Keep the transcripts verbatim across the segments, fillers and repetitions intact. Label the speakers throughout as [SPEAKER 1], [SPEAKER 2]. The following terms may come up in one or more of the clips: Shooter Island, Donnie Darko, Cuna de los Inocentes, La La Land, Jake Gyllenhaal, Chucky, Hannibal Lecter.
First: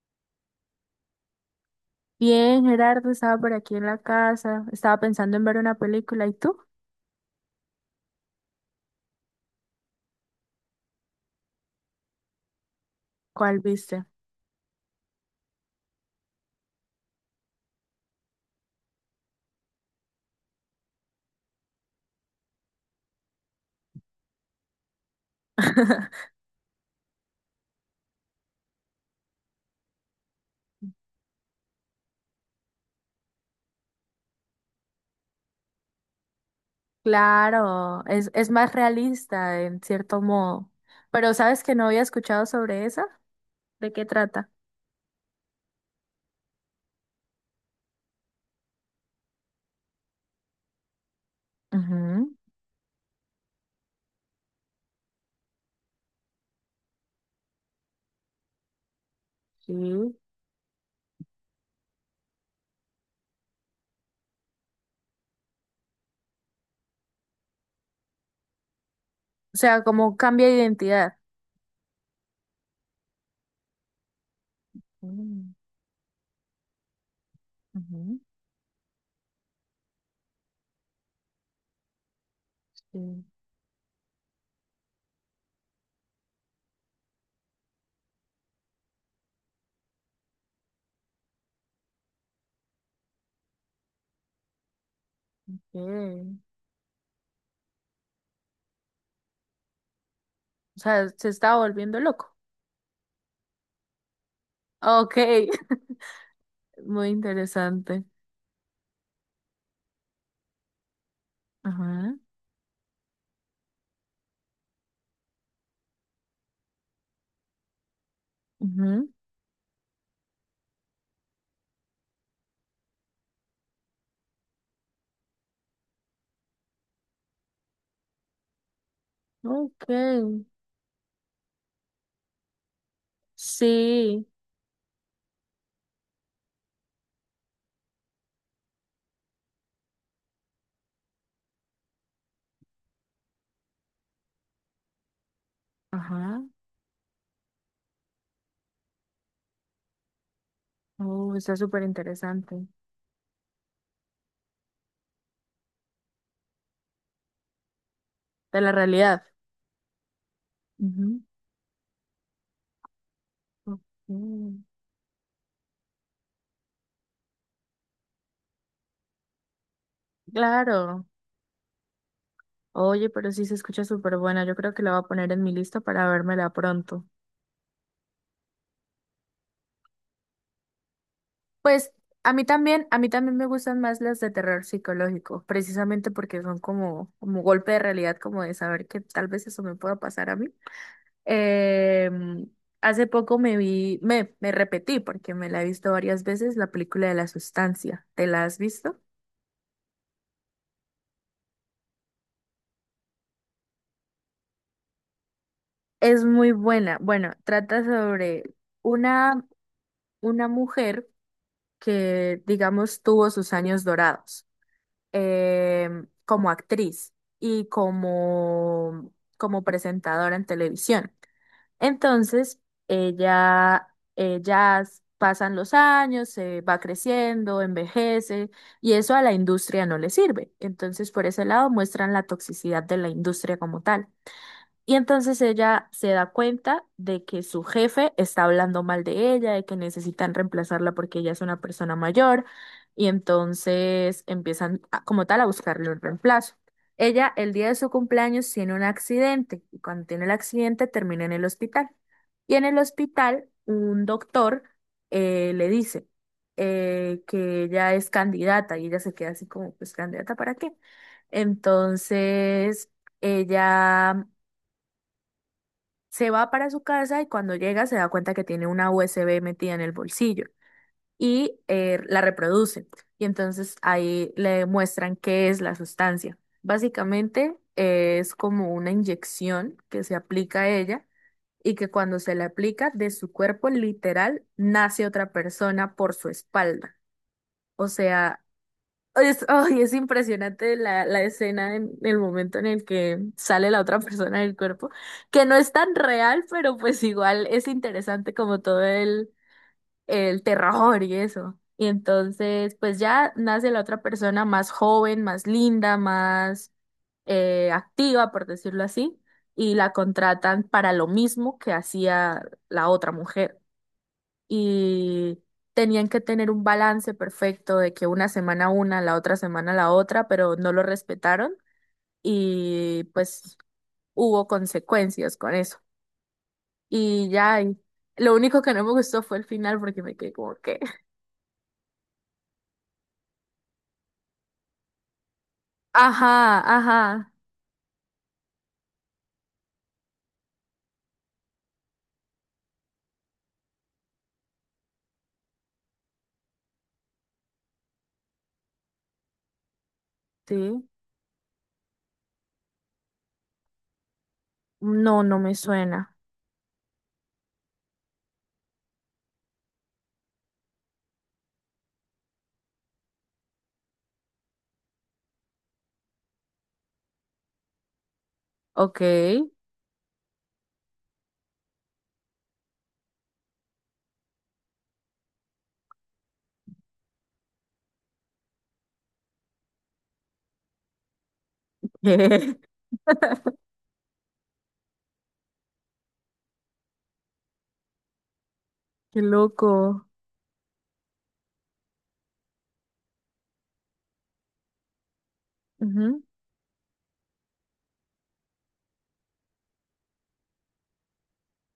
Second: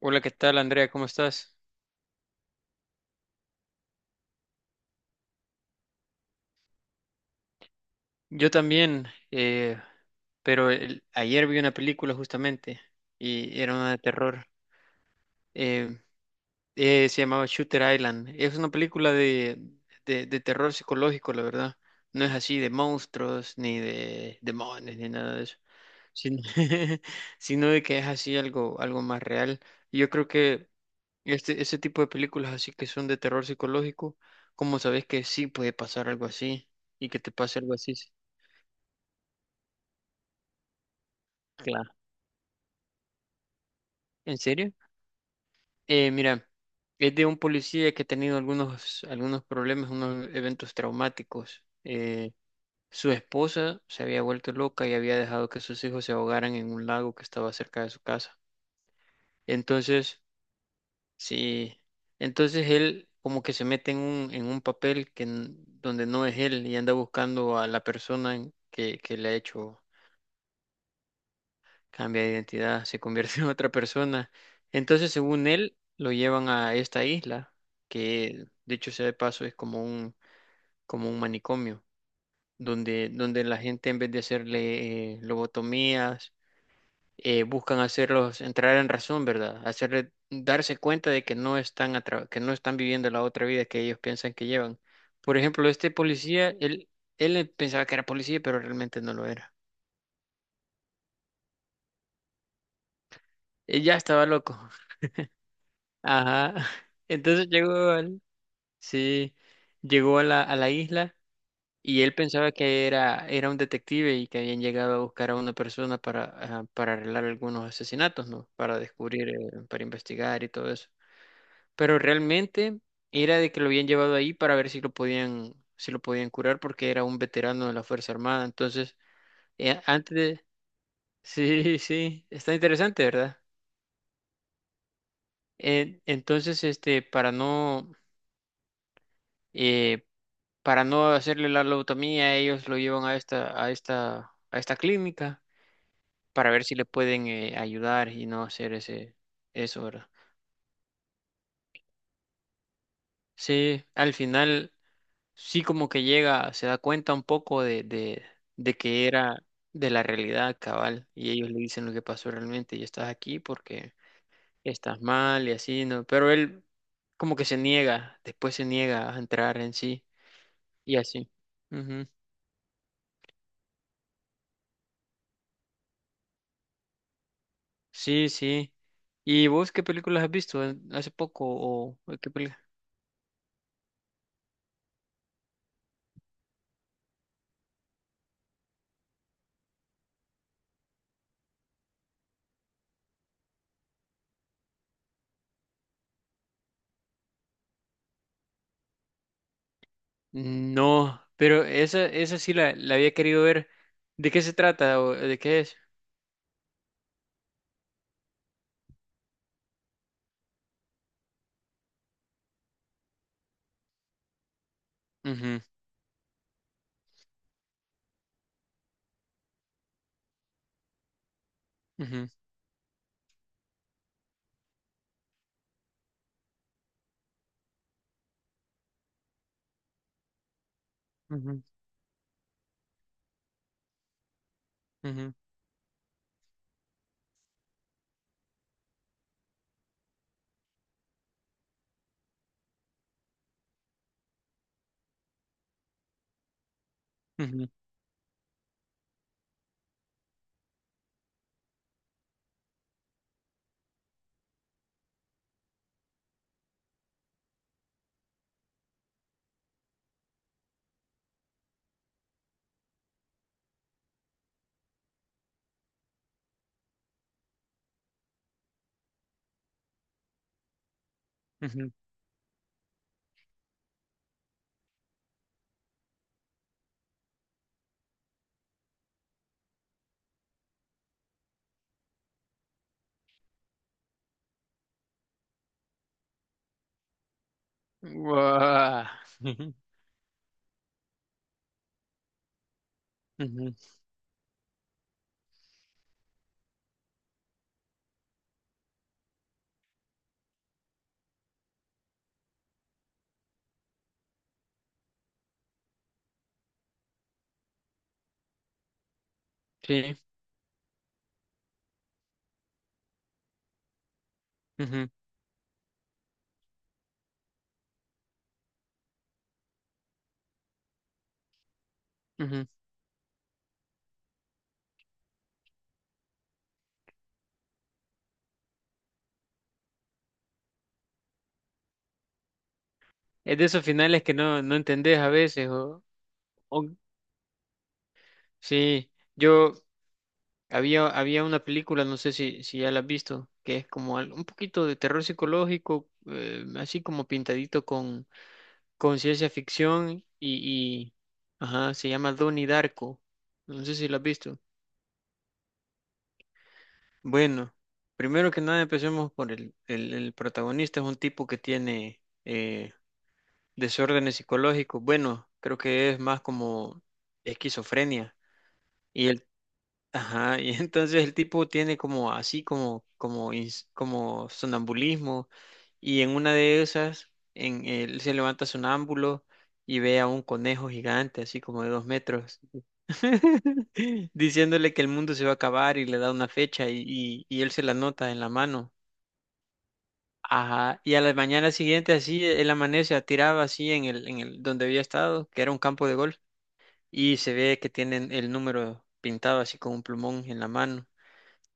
[SPEAKER 1] Hola, ¿qué tal, Andrea? ¿Cómo estás?
[SPEAKER 2] Bien, Gerardo, estaba por aquí en la casa, estaba pensando en ver una película, ¿y tú?
[SPEAKER 1] Yo también, eh, pero el- ayer vi una película justamente
[SPEAKER 2] ¿Cuál
[SPEAKER 1] y era una de
[SPEAKER 2] viste?
[SPEAKER 1] terror. eh, eh, Se llamaba Shooter Island. Es una película de, de, de terror psicológico, la verdad. No es así de monstruos, ni de demonios, ni nada de eso, sino, sino de que es así algo, algo más real. Y Yo creo que este, ese tipo de películas así que son de terror psicológico, ¿cómo sabes que sí puede pasar algo así? Y que te pase algo así.
[SPEAKER 2] Claro, es, es más realista en cierto modo, pero ¿sabes que no
[SPEAKER 1] Claro.
[SPEAKER 2] había escuchado sobre esa? ¿De qué
[SPEAKER 1] ¿En
[SPEAKER 2] trata?
[SPEAKER 1] serio? Eh, mira, es de un policía que ha tenido algunos, algunos problemas, unos eventos traumáticos.
[SPEAKER 2] Ujú,
[SPEAKER 1] Eh, su esposa se había vuelto loca y había dejado que sus hijos se ahogaran en un lago que estaba cerca de su casa.
[SPEAKER 2] sí.
[SPEAKER 1] Entonces, sí, entonces él como que se mete en un, en un papel que, n- donde no es él y anda buscando a la persona en- que, que le ha
[SPEAKER 2] O sea,
[SPEAKER 1] hecho.
[SPEAKER 2] como cambia de identidad.
[SPEAKER 1] Cambia de identidad, se convierte en otra persona. Entonces, según
[SPEAKER 2] Mm,
[SPEAKER 1] él, lo llevan a esta isla,
[SPEAKER 2] ujú,
[SPEAKER 1] que dicho sea de paso, es como un, como un manicomio, donde,
[SPEAKER 2] sí,
[SPEAKER 1] donde la gente en vez de hacerle eh, lobotomías, eh, buscan hacerlos entrar en razón, ¿verdad? Hacerle darse cuenta de que no están atra- que no están viviendo la otra vida que ellos piensan que llevan. Por ejemplo, este
[SPEAKER 2] ok.
[SPEAKER 1] policía, él, él pensaba que era policía, pero realmente no lo era.
[SPEAKER 2] O sea, se está volviendo loco.
[SPEAKER 1] Él ya estaba loco.
[SPEAKER 2] Ok,
[SPEAKER 1] Ajá.
[SPEAKER 2] muy
[SPEAKER 1] Entonces llegó
[SPEAKER 2] interesante.
[SPEAKER 1] al- Sí, llegó a la, a la isla y él
[SPEAKER 2] Ajá,
[SPEAKER 1] pensaba que era, era un detective y que habían llegado a buscar a una persona para, ah, para arreglar algunos asesinatos, ¿no? Para
[SPEAKER 2] ujú,
[SPEAKER 1] descubrir, eh, para investigar y todo eso. Pero realmente era de que lo habían llevado ahí para ver si lo podían, si lo podían curar porque era un veterano de la Fuerza Armada. Entonces, eh,
[SPEAKER 2] ok,
[SPEAKER 1] antes de... Sí, sí, está interesante, ¿verdad?
[SPEAKER 2] sí,
[SPEAKER 1] En- entonces, este, para no... eh, para no hacerle la lobotomía, ellos lo llevan a esta, a esta, a esta clínica
[SPEAKER 2] ajá.
[SPEAKER 1] para ver si le pueden eh, ayudar y no hacer ese, eso, ¿verdad?
[SPEAKER 2] Oh, está súper interesante.
[SPEAKER 1] Sí, al final sí como que llega, se da cuenta un poco de, de,
[SPEAKER 2] De la
[SPEAKER 1] de que
[SPEAKER 2] realidad.
[SPEAKER 1] era de la realidad cabal
[SPEAKER 2] Ujú.
[SPEAKER 1] y ellos le dicen lo que pasó realmente y estás aquí porque
[SPEAKER 2] Ujú.
[SPEAKER 1] estás mal y así, ¿no? Pero él como que se niega, después se niega a entrar en sí y
[SPEAKER 2] Claro.
[SPEAKER 1] así.
[SPEAKER 2] Oye, pero sí se escucha súper buena. Yo creo que la voy a poner en mi lista para vérmela pronto.
[SPEAKER 1] Sí, sí. ¿Y vos qué películas has visto eh, hace poco
[SPEAKER 2] Pues
[SPEAKER 1] o o qué
[SPEAKER 2] a mí
[SPEAKER 1] película?
[SPEAKER 2] también, a mí también me gustan más las de terror psicológico, precisamente porque son como, como golpe de realidad, como de saber que tal vez eso me pueda pasar a mí. Em, Hace poco me vi, me, me repetí porque me la he visto varias veces, la película de la sustancia. ¿Te la has visto?
[SPEAKER 1] No, pero esa esa sí la, la había querido ver. ¿De qué se trata o de qué es?
[SPEAKER 2] Es muy buena. Bueno, trata sobre una, una mujer que, digamos, tuvo sus años dorados
[SPEAKER 1] Ujú,
[SPEAKER 2] em, como actriz y como, como presentadora en televisión. Entonces, ella, ella s- pasan los años, se va creciendo, envejece y eso a la industria no le sirve. Entonces, por ese
[SPEAKER 1] ujú,
[SPEAKER 2] lado, muestran la toxicidad de la industria como tal. Y
[SPEAKER 1] ujú,
[SPEAKER 2] entonces ella se da cuenta de que su jefe está hablando mal de ella, de que necesitan reemplazarla porque ella es una persona mayor, y entonces empiezan a- como tal a buscarle un reemplazo. Ella
[SPEAKER 1] ujú,
[SPEAKER 2] el día
[SPEAKER 1] ujú,
[SPEAKER 2] de su cumpleaños tiene un accidente y cuando tiene el accidente termina en el hospital. Y en el hospital un doctor eh, le dice eh, que ella es candidata y ella se queda así como, pues ¿candidata para qué? Entonces ella se va para su casa y cuando llega se da cuenta que tiene una U S B metida en el bolsillo y
[SPEAKER 1] ujú.
[SPEAKER 2] eh, la reproduce. Y entonces ahí le muestran qué es la sustancia. Básicamente eh, es como una inyección que se aplica a ella y que cuando se le aplica de su cuerpo literal nace otra persona por su espalda. O sea,
[SPEAKER 1] Guau.
[SPEAKER 2] es,
[SPEAKER 1] Ujú,
[SPEAKER 2] ay, es impresionante la, la escena en el momento en el que sale
[SPEAKER 1] ujú,
[SPEAKER 2] la otra persona del cuerpo, que no es tan real, pero pues igual es interesante como todo el, el terror y eso. Y entonces, pues ya nace la otra persona más joven, más linda, más eh, activa, por decirlo así, y la
[SPEAKER 1] Sí.
[SPEAKER 2] contratan para lo mismo que hacía la otra mujer
[SPEAKER 1] ujú,
[SPEAKER 2] y tenían que tener un balance perfecto de que una semana una, la otra semana la otra, pero no lo respetaron
[SPEAKER 1] ujú.
[SPEAKER 2] y pues hubo consecuencias con eso. Y ya, y lo único que no me gustó fue el final porque me quedé como que,
[SPEAKER 1] Es de esos finales que no, no entendés a veces o,
[SPEAKER 2] ajá,
[SPEAKER 1] o-
[SPEAKER 2] ajá,
[SPEAKER 1] sí. Yo Había, había una película, no sé si, si ya la has visto, que es como al- un poquito de terror psicológico, eh, así como pintadito con, con ciencia ficción
[SPEAKER 2] sí,
[SPEAKER 1] y, y- ajá, se llama Donnie Darko. No sé si la has visto.
[SPEAKER 2] no, no me suena.
[SPEAKER 1] Bueno, primero que nada empecemos por el, el, el protagonista, es un tipo que tiene eh, desórdenes psicológicos. Bueno, creo que es más como esquizofrenia.
[SPEAKER 2] Ok,
[SPEAKER 1] Ajá, y entonces el tipo tiene como así como como ins- como sonambulismo y en una de esas en él se levanta sonámbulo y ve a un conejo gigante así como de dos
[SPEAKER 2] qué
[SPEAKER 1] metros diciéndole que el mundo se va a acabar y le da una fecha y, y, y él se la nota en la mano.
[SPEAKER 2] loco.
[SPEAKER 1] Ajá, y a la mañana siguiente así él amanece tirado así en el en el donde había estado, que era un campo de
[SPEAKER 2] Ujú.
[SPEAKER 1] golf y se ve que tienen el número pintado así con un plumón en la mano.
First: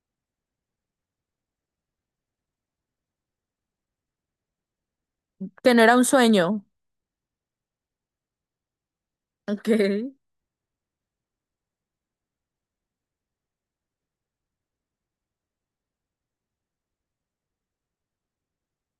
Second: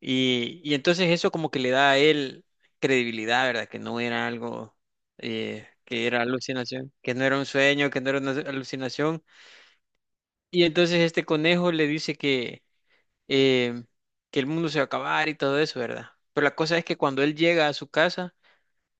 [SPEAKER 1] Y, y entonces eso como que le da a él credibilidad, ¿verdad? Que no era algo, eh,
[SPEAKER 2] Que no era un
[SPEAKER 1] que era
[SPEAKER 2] sueño.
[SPEAKER 1] alucinación, que no era un sueño, que no era una alucinación.
[SPEAKER 2] Ok.
[SPEAKER 1] Y entonces este conejo le dice que, eh, que el mundo se va a acabar y todo eso, ¿verdad? Pero la cosa es que cuando él llega a su casa,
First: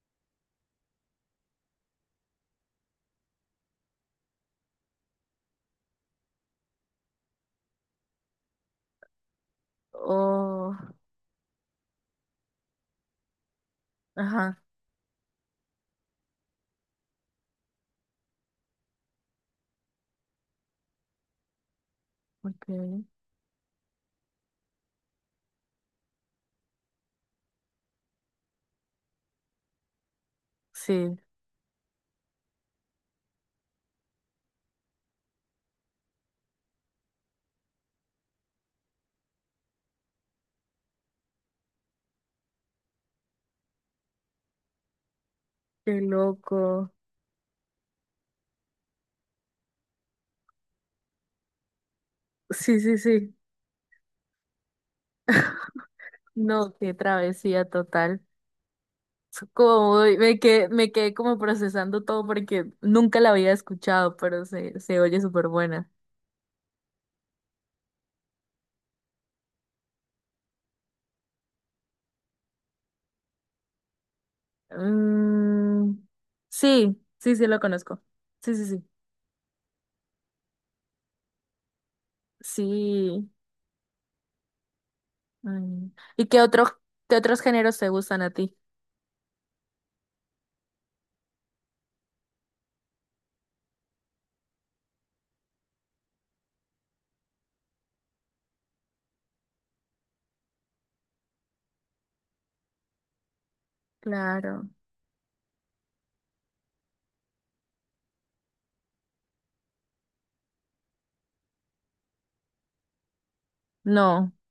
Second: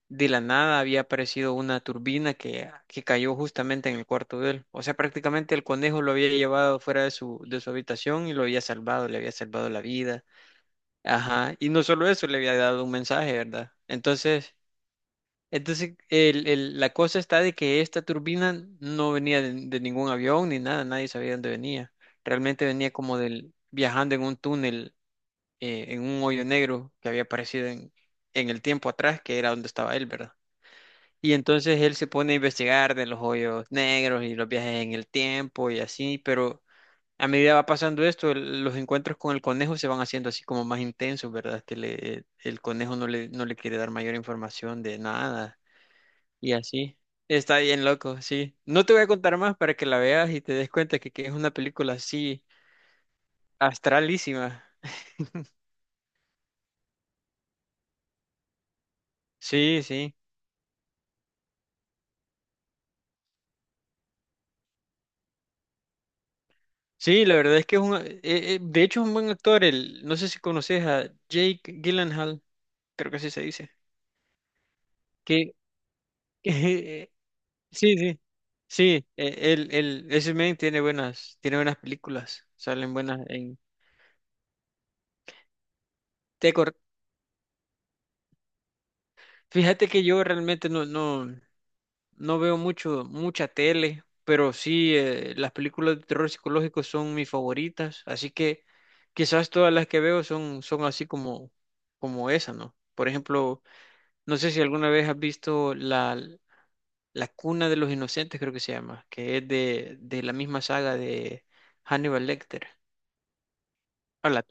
[SPEAKER 1] de la nada había aparecido una turbina que, que cayó justamente en el cuarto de él. O sea, prácticamente el conejo lo había llevado fuera de su, de su habitación y lo había salvado, le había salvado la vida.
[SPEAKER 2] Oh,
[SPEAKER 1] Ajá, y no solo eso, le había dado un mensaje, ¿verdad? Entonces,
[SPEAKER 2] ajá,
[SPEAKER 1] entonces el, el- la cosa está de que esta turbina no venía de, de ningún avión ni nada, nadie sabía dónde venía. Realmente venía
[SPEAKER 2] ok.
[SPEAKER 1] como del viajando en un túnel, eh, en un hoyo negro que había aparecido en, en el tiempo atrás, que era donde estaba él, ¿verdad?
[SPEAKER 2] Sí,
[SPEAKER 1] Y entonces él se pone a investigar de los hoyos negros y los viajes en el tiempo y así, pero a medida va pasando esto, el- los encuentros con el conejo se van haciendo así como más intensos, ¿verdad? Que le, el conejo no le, no le quiere dar mayor información de nada
[SPEAKER 2] qué
[SPEAKER 1] y
[SPEAKER 2] loco.
[SPEAKER 1] así. Está bien loco, sí. No te voy a contar más para que la veas y te des cuenta que, que es una película así
[SPEAKER 2] Sí, sí, sí.
[SPEAKER 1] astralísima.
[SPEAKER 2] No, qué travesía total. Es
[SPEAKER 1] Sí,
[SPEAKER 2] Como
[SPEAKER 1] sí.
[SPEAKER 2] voy- me quedé, me quedé como procesando todo porque nunca la había escuchado, pero se, se oye súper buena.
[SPEAKER 1] Sí, la verdad es que es un... eh, eh, de hecho es un buen actor. El, no sé si conoces a Jake Gyllenhaal, creo que así se dice. Que
[SPEAKER 2] Mm, sí, sí, sí lo
[SPEAKER 1] Sí,
[SPEAKER 2] conozco.
[SPEAKER 1] sí.
[SPEAKER 2] Sí, sí, sí.
[SPEAKER 1] Sí, eh, él, él, ese men tiene buenas, tiene buenas películas, salen buenas
[SPEAKER 2] Sí.
[SPEAKER 1] en
[SPEAKER 2] Ay. ¿Y qué otros,
[SPEAKER 1] Tecor.
[SPEAKER 2] qué otros géneros te gustan a ti?
[SPEAKER 1] Fíjate que yo realmente no, no, no veo mucho, mucha tele, pero sí, eh, las películas de terror psicológico son mis favoritas, así que quizás todas las que veo son, son así como, como esa, ¿no? Por ejemplo, no sé si
[SPEAKER 2] Claro.
[SPEAKER 1] alguna vez has visto la, la Cuna de los Inocentes, creo que se llama, que es de, de la misma saga de Hannibal Lecter.
[SPEAKER 2] No.
[SPEAKER 1] Hola,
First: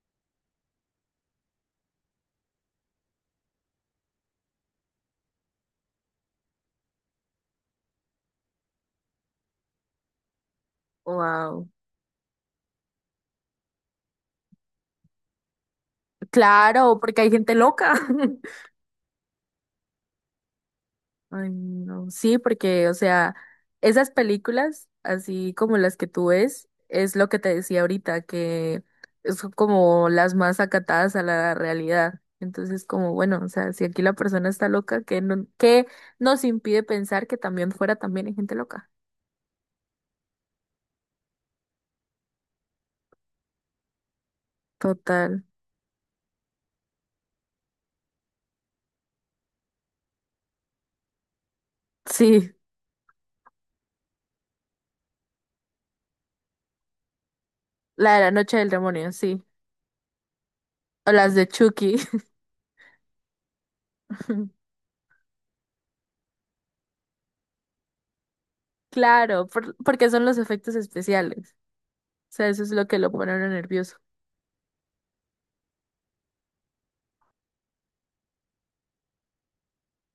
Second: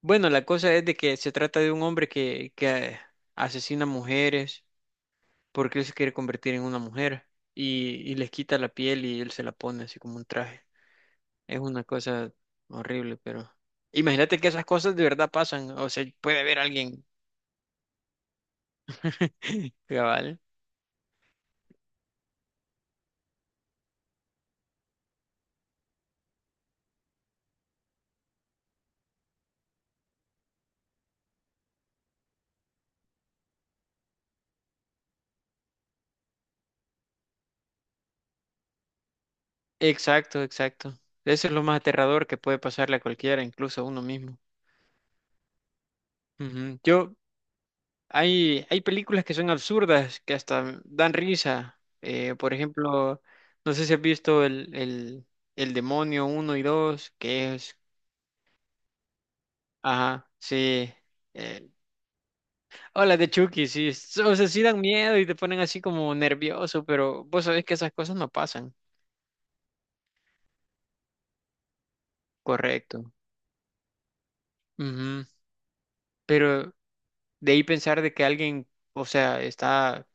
[SPEAKER 1] bueno, la cosa es de que se trata de un hombre que, que asesina mujeres porque él se quiere convertir en una mujer y, y les quita la piel y él se la pone así como un traje. Es
[SPEAKER 2] Wow.
[SPEAKER 1] una cosa horrible, pero imagínate que esas cosas de verdad pasan, o sea, puede haber
[SPEAKER 2] Claro,
[SPEAKER 1] alguien
[SPEAKER 2] porque hay gente loca.
[SPEAKER 1] cabal.
[SPEAKER 2] Ay, no. Sí, porque, o sea, esas películas, así como las que tú ves, es lo que te decía ahorita, que son como las más acatadas a la realidad. Entonces, como, bueno, o sea, si aquí la persona está loca, ¿qué, no, qué nos impide pensar que también fuera también hay gente loca?
[SPEAKER 1] Exacto, exacto. Eso es lo más aterrador que puede pasarle a cualquiera, incluso a uno mismo.
[SPEAKER 2] Total.
[SPEAKER 1] Ujú. Yo, Hay, hay películas que son absurdas, que hasta dan risa. Eh,
[SPEAKER 2] Sí,
[SPEAKER 1] por ejemplo, no sé si has visto el, el, el Demonio uno y dos que es...
[SPEAKER 2] la de la noche del demonio, sí.
[SPEAKER 1] Ajá, sí.
[SPEAKER 2] O las de
[SPEAKER 1] eh,
[SPEAKER 2] Chucky.
[SPEAKER 1] Hola de Chucky, sí. s- O sea, sí dan miedo y te ponen así como nervioso, pero vos sabés que esas cosas no pasan.
[SPEAKER 2] Claro, por- porque son los efectos especiales. O sea, eso es lo que
[SPEAKER 1] Correcto.
[SPEAKER 2] lo pone a uno nervioso.
[SPEAKER 1] Ujú. Pero de ahí pensar de que alguien, o sea, está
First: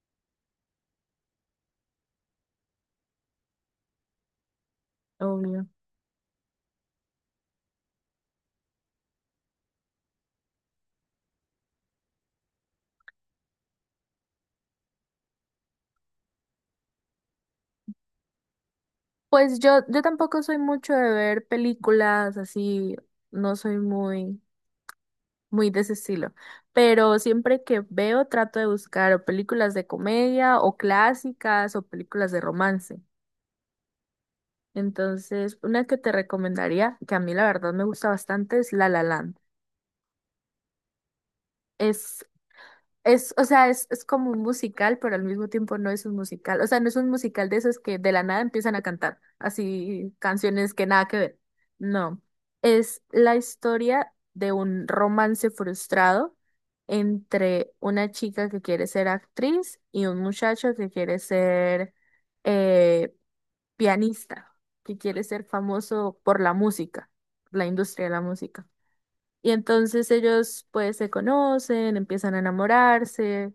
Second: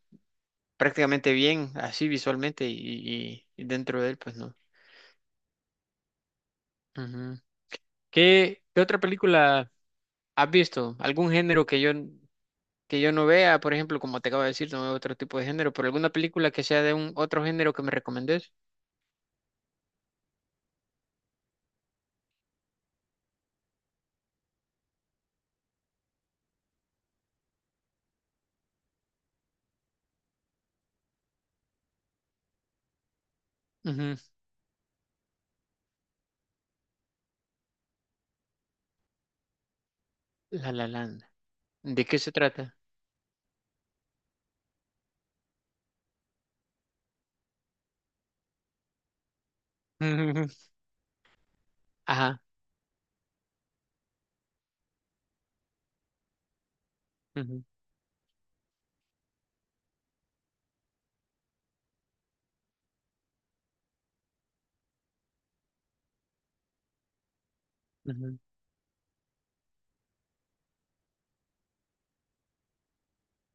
[SPEAKER 1] prácticamente bien así visualmente y, y- y dentro de él, pues no.
[SPEAKER 2] Obvio.
[SPEAKER 1] Ujú. ¿Qué, qué otra película? ¿Has visto algún género que yo, que yo no vea? Por ejemplo, como te acabo de decir, no veo otro tipo de género, pero alguna película que sea de un otro género que me recomendés.
[SPEAKER 2] Pues yo, yo tampoco soy mucho de ver películas así, no soy muy, muy de ese estilo, pero siempre que veo trato de buscar o películas de comedia o clásicas o películas de romance.
[SPEAKER 1] Ujú.
[SPEAKER 2] Entonces, una que te recomendaría, que a mí la verdad me gusta bastante, es La La Land.
[SPEAKER 1] La La Land. ¿De qué
[SPEAKER 2] Es
[SPEAKER 1] se trata?
[SPEAKER 2] Es, o sea, es, es como un musical, pero al mismo tiempo no es un musical. O sea, no es un musical de esos que de la nada empiezan a cantar, así
[SPEAKER 1] Ujú.
[SPEAKER 2] canciones que nada que ver. No,
[SPEAKER 1] Ajá.
[SPEAKER 2] es la historia de un romance frustrado
[SPEAKER 1] Ujú,
[SPEAKER 2] entre una chica que quiere ser actriz y un muchacho que quiere ser eh, pianista, que quiere ser famoso por la música, la industria de la
[SPEAKER 1] ujú,
[SPEAKER 2] música. Y entonces ellos pues se conocen, empiezan a enamorarse,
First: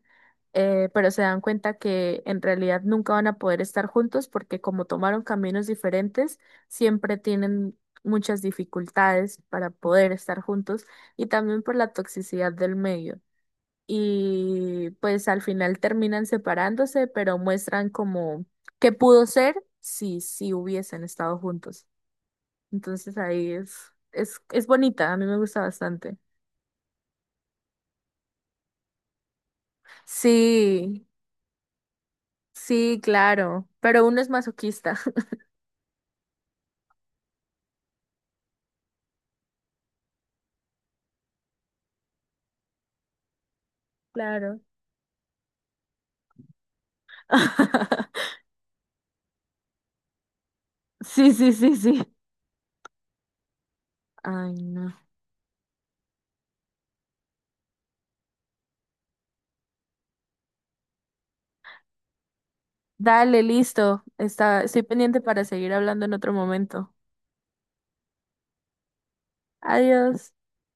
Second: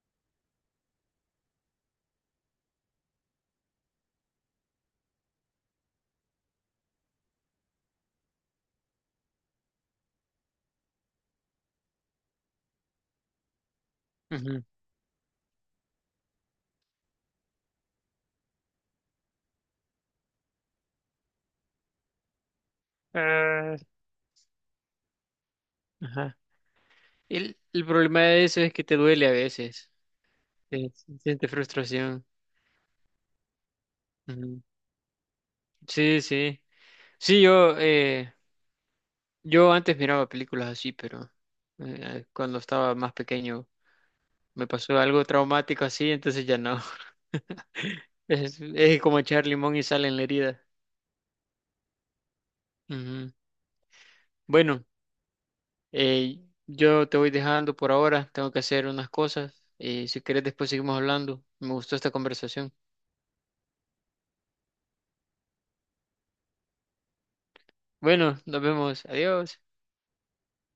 [SPEAKER 2] eh, pero se dan cuenta que en realidad nunca van a poder estar juntos porque como tomaron caminos diferentes, siempre tienen muchas dificultades para poder estar juntos y también por la toxicidad del medio.
[SPEAKER 1] ujú.
[SPEAKER 2] Y pues al final terminan separándose, pero muestran como qué pudo ser si, si hubiesen estado juntos. Entonces ahí es,
[SPEAKER 1] Ah,
[SPEAKER 2] es, es bonita, a mí me gusta bastante.
[SPEAKER 1] Ajá. El, el problema de eso es que te duele a veces. Sí,
[SPEAKER 2] Sí,
[SPEAKER 1] sí, sientes frustración.
[SPEAKER 2] sí, claro, pero uno es
[SPEAKER 1] Ujú.
[SPEAKER 2] masoquista.
[SPEAKER 1] Sí, sí. Sí, yo, eh, yo antes miraba películas así, pero eh, cuando estaba más pequeño.
[SPEAKER 2] Claro.
[SPEAKER 1] Me pasó algo traumático así, entonces ya no. Es, es como echar limón y sal en la herida.
[SPEAKER 2] Sí, sí, sí, sí.
[SPEAKER 1] Ujú.
[SPEAKER 2] Ay,
[SPEAKER 1] Bueno,
[SPEAKER 2] no.
[SPEAKER 1] eh, yo te voy dejando por ahora, tengo que hacer unas cosas y si quieres después seguimos hablando. Me gustó esta conversación.
[SPEAKER 2] Dale, listo. Está, estoy pendiente para seguir hablando en otro momento.
[SPEAKER 1] Bueno, nos vemos, adiós.
[SPEAKER 2] Adiós.